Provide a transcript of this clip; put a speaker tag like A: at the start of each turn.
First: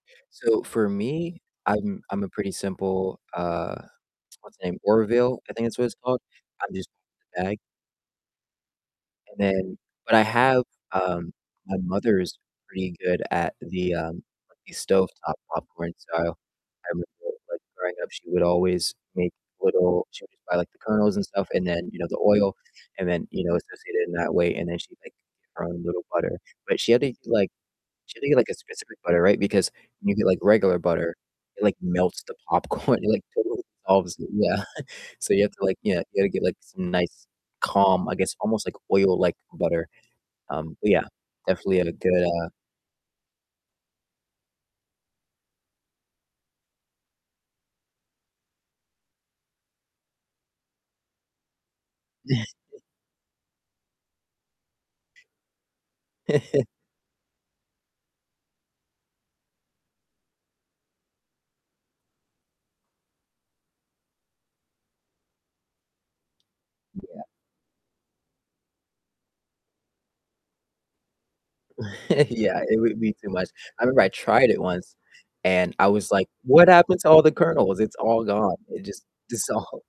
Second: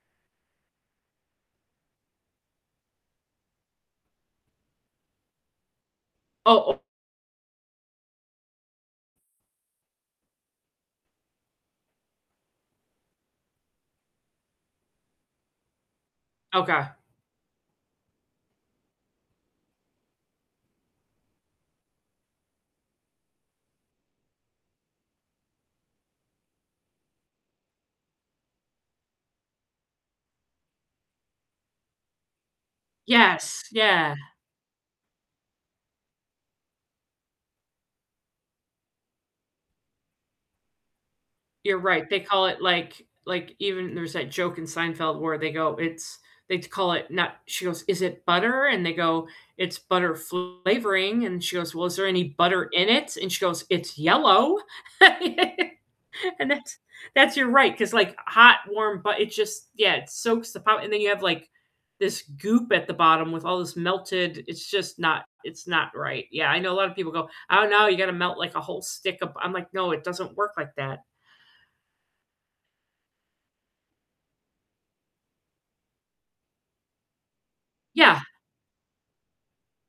A: So, for me, I'm I'm a pretty simple, uh, what's the name? Orville, I think that's what it's called.
B: Oh
A: I'm
B: oh
A: just [unintelligible] the bag and then but I have um, my mother is pretty good at the, um, the stovetop popcorn, so, I
B: Okay.
A: remember, like, growing up, she would always make little she would just buy, like, the kernels, and stuff, and then, you know, the oil, and then, you know, associate it in that way, and then she'd, like, get her own little butter. But she had to like she had to get, like, a specific butter, right, because when you get, like, regular butter, it, like, melts the popcorn, it, like,
B: Yes,
A: totally
B: yeah.
A: dissolves y yeah, so, you have to, like yeah, you gotta get, like, some nice calm I guess almost like oil like butter, um, but yeah, definitely
B: You're
A: had a
B: right, they
A: good,
B: call
A: uh
B: it like like, even there's that joke in Seinfeld where they go, "It's" they call it not she goes, "Is it butter?" And they go, "It's butter flavoring." And she goes, "Well, is there any butter in it?" And she goes, "It's yellow." And that's that's you're right, 'cause like hot, warm bu it just, yeah, it soaks the po and then you have, like, this goop at the bottom with all this melted it's just not it's not right, yeah, I know a lot of people
A: Yeah.
B: go, "Oh, no, you gotta melt, like, a whole stick of" I'm like, "No, it doesn't work like that."
A: Yeah, it would be too much, I remember I tried it once, and I was like, "What happened to all the kernels? It's
B: Yeah.
A: all gone." It just dissolved.